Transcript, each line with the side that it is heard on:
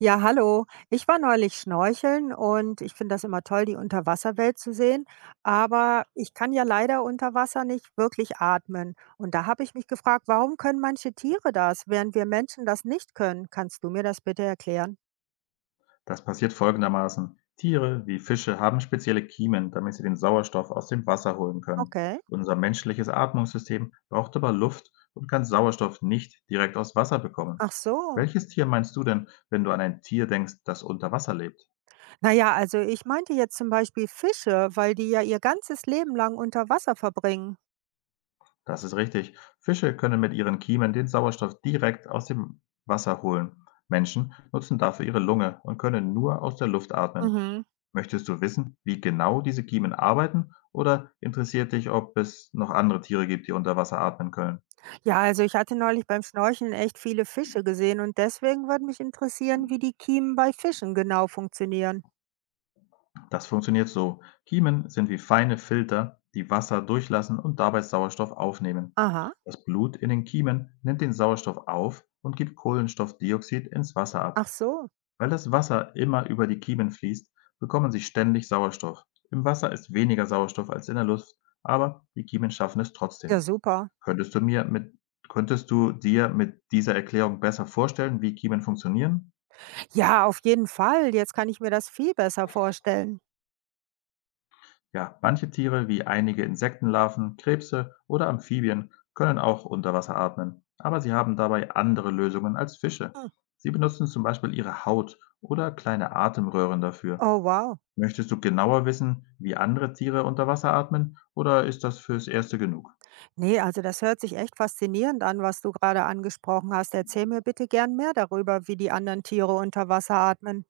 right: Ja, hallo. Ich war neulich schnorcheln und ich finde das immer toll, die Unterwasserwelt zu sehen. Aber ich kann ja leider unter Wasser nicht wirklich atmen. Und da habe ich mich gefragt, warum können manche Tiere das, während wir Menschen das nicht können? Kannst du mir das bitte erklären?
left: Das passiert folgendermaßen: Tiere wie Fische haben spezielle Kiemen, damit sie den Sauerstoff aus dem Wasser holen können.
right: Okay.
left: Unser menschliches Atmungssystem braucht aber Luft und kann Sauerstoff nicht direkt aus Wasser bekommen.
right: Ach so.
left: Welches Tier meinst du denn, wenn du an ein Tier denkst, das unter Wasser lebt?
right: Naja, also ich meinte jetzt zum Beispiel Fische, weil die ja ihr ganzes Leben lang unter Wasser verbringen.
left: Das ist richtig. Fische können mit ihren Kiemen den Sauerstoff direkt aus dem Wasser holen. Menschen nutzen dafür ihre Lunge und können nur aus der Luft atmen.
right: Mhm.
left: Möchtest du wissen, wie genau diese Kiemen arbeiten oder interessiert dich, ob es noch andere Tiere gibt, die unter Wasser atmen können?
right: Ja, also ich hatte neulich beim Schnorcheln echt viele Fische gesehen und deswegen würde mich interessieren, wie die Kiemen bei Fischen genau funktionieren.
left: Das funktioniert so. Kiemen sind wie feine Filter, die Wasser durchlassen und dabei Sauerstoff aufnehmen.
right: Aha,
left: Das Blut in den Kiemen nimmt den Sauerstoff auf und gibt Kohlenstoffdioxid ins Wasser ab.
right: ach so.
left: Weil das Wasser immer über die Kiemen fließt, bekommen sie ständig Sauerstoff. Im Wasser ist weniger Sauerstoff als in der Luft, aber die Kiemen schaffen es
right: Ja,
left: trotzdem.
right: super.
left: Könntest du mir mit Könntest du dir mit dieser Erklärung besser vorstellen, wie Kiemen funktionieren?
right: Ja, auf jeden Fall. Jetzt kann ich mir das viel besser vorstellen.
left: Ja, manche Tiere, wie einige Insektenlarven, Krebse oder Amphibien, können auch unter Wasser atmen, aber sie haben dabei andere Lösungen als Fische.
right: Hm.
left: Sie benutzen zum Beispiel ihre Haut oder kleine Atemröhren dafür.
right: Oh, wow.
left: Möchtest du genauer wissen, wie andere Tiere unter Wasser atmen, oder ist das fürs Erste genug?
right: Nee, also das hört sich echt faszinierend an, was du gerade angesprochen hast. Erzähl mir bitte gern mehr darüber, wie die anderen Tiere unter Wasser atmen.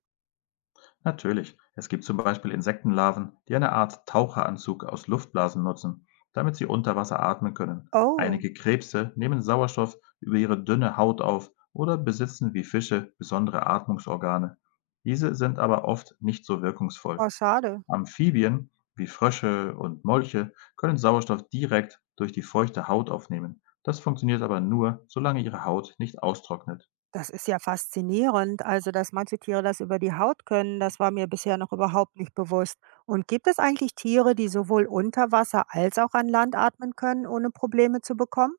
left: Natürlich. Es gibt zum Beispiel Insektenlarven, die eine Art Taucheranzug aus Luftblasen nutzen, damit sie unter Wasser atmen können.
right: Oh,
left: Einige Krebse nehmen Sauerstoff über ihre dünne Haut auf oder besitzen wie Fische besondere Atmungsorgane. Diese sind aber oft nicht so wirkungsvoll.
right: oh, schade.
left: Amphibien wie Frösche und Molche können Sauerstoff direkt durch die feuchte Haut aufnehmen. Das funktioniert aber nur, solange ihre Haut nicht austrocknet.
right: Das ist ja faszinierend, also dass manche Tiere das über die Haut können, das war mir bisher noch überhaupt nicht bewusst. Und gibt es eigentlich Tiere, die sowohl unter Wasser als auch an Land atmen können, ohne Probleme zu bekommen?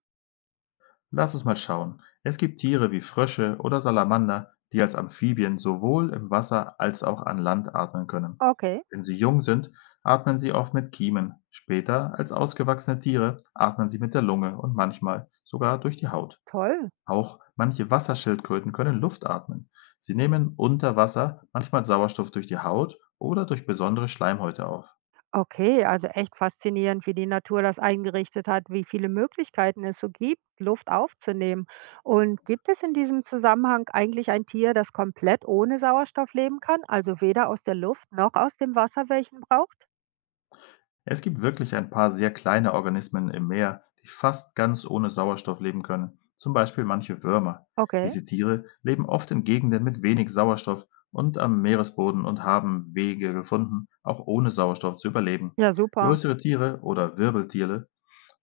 left: Lass uns mal schauen. Es gibt Tiere wie Frösche oder Salamander, die als Amphibien sowohl im Wasser als auch an Land atmen können.
right: Okay,
left: Wenn sie jung sind, atmen sie oft mit Kiemen. Später, als ausgewachsene Tiere, atmen sie mit der Lunge und manchmal sogar durch die Haut.
right: toll.
left: Auch manche Wasserschildkröten können Luft atmen. Sie nehmen unter Wasser manchmal Sauerstoff durch die Haut oder durch besondere Schleimhäute auf.
right: Okay, also echt faszinierend, wie die Natur das eingerichtet hat, wie viele Möglichkeiten es so gibt, Luft aufzunehmen. Und gibt es in diesem Zusammenhang eigentlich ein Tier, das komplett ohne Sauerstoff leben kann, also weder aus der Luft noch aus dem Wasser welchen braucht?
left: Es gibt wirklich ein paar sehr kleine Organismen im Meer, die fast ganz ohne Sauerstoff leben können, zum Beispiel manche Würmer.
right: Okay,
left: Diese Tiere leben oft in Gegenden mit wenig Sauerstoff und am Meeresboden und haben Wege gefunden, auch ohne Sauerstoff zu überleben.
right: ja super.
left: Größere Tiere oder Wirbeltiere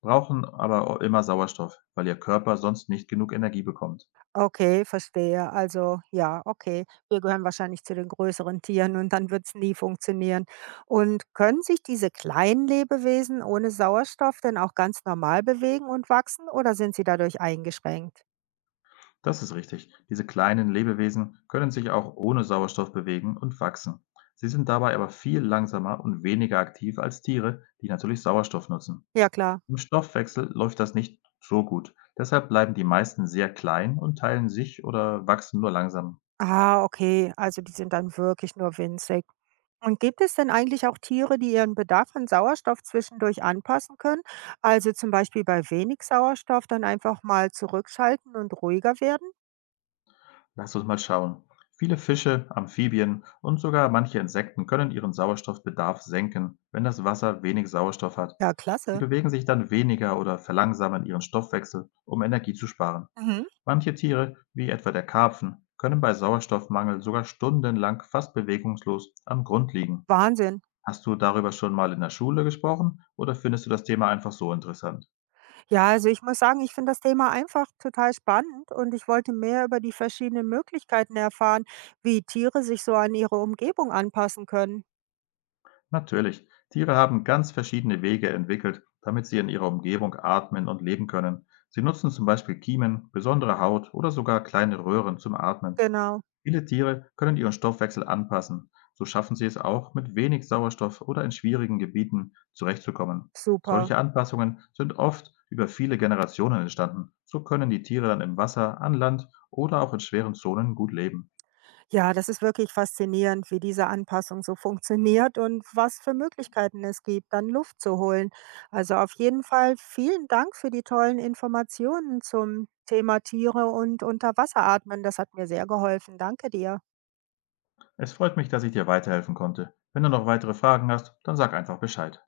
left: brauchen aber immer Sauerstoff, weil ihr Körper sonst nicht genug Energie bekommt.
right: Okay, verstehe. Also ja, okay. Wir gehören wahrscheinlich zu den größeren Tieren und dann wird's nie funktionieren. Und können sich diese kleinen Lebewesen ohne Sauerstoff denn auch ganz normal bewegen und wachsen oder sind sie dadurch eingeschränkt?
left: Das ist richtig. Diese kleinen Lebewesen können sich auch ohne Sauerstoff bewegen und wachsen. Sie sind dabei aber viel langsamer und weniger aktiv als Tiere, die natürlich Sauerstoff nutzen.
right: Ja, klar.
left: Im Stoffwechsel läuft das nicht so gut. Deshalb bleiben die meisten sehr klein und teilen sich oder wachsen nur langsam.
right: Ah, okay. Also die sind dann wirklich nur winzig. Und gibt es denn eigentlich auch Tiere, die ihren Bedarf an Sauerstoff zwischendurch anpassen können? Also zum Beispiel bei wenig Sauerstoff dann einfach mal zurückschalten und ruhiger werden?
left: Lass uns mal schauen. Viele Fische, Amphibien und sogar manche Insekten können ihren Sauerstoffbedarf senken, wenn das Wasser wenig Sauerstoff hat.
right: Ja,
left: Sie
right: klasse.
left: bewegen sich dann weniger oder verlangsamen ihren Stoffwechsel, um Energie zu sparen.
right: Mhm.
left: Manche Tiere, wie etwa der Karpfen, können bei Sauerstoffmangel sogar stundenlang fast bewegungslos am Grund liegen.
right: Wahnsinn.
left: Hast du darüber schon mal in der Schule gesprochen oder findest du das Thema einfach so interessant?
right: Ja, also ich muss sagen, ich finde das Thema einfach total spannend und ich wollte mehr über die verschiedenen Möglichkeiten erfahren, wie Tiere sich so an ihre Umgebung anpassen können.
left: Natürlich, Tiere haben ganz verschiedene Wege entwickelt, damit sie in ihrer Umgebung atmen und leben können. Sie nutzen zum Beispiel Kiemen, besondere Haut oder sogar kleine Röhren zum Atmen.
right: Genau,
left: Viele Tiere können ihren Stoffwechsel anpassen. So schaffen sie es auch, mit wenig Sauerstoff oder in schwierigen Gebieten zurechtzukommen.
right: super.
left: Solche Anpassungen sind oft über viele Generationen entstanden. So können die Tiere dann im Wasser, an Land oder auch in schweren Zonen gut leben.
right: Ja, das ist wirklich faszinierend, wie diese Anpassung so funktioniert und was für Möglichkeiten es gibt, dann Luft zu holen. Also auf jeden Fall vielen Dank für die tollen Informationen zum Thema Tiere und Unterwasseratmen. Das hat mir sehr geholfen. Danke dir.
left: Es freut mich, dass ich dir weiterhelfen konnte. Wenn du noch weitere Fragen hast, dann sag einfach Bescheid.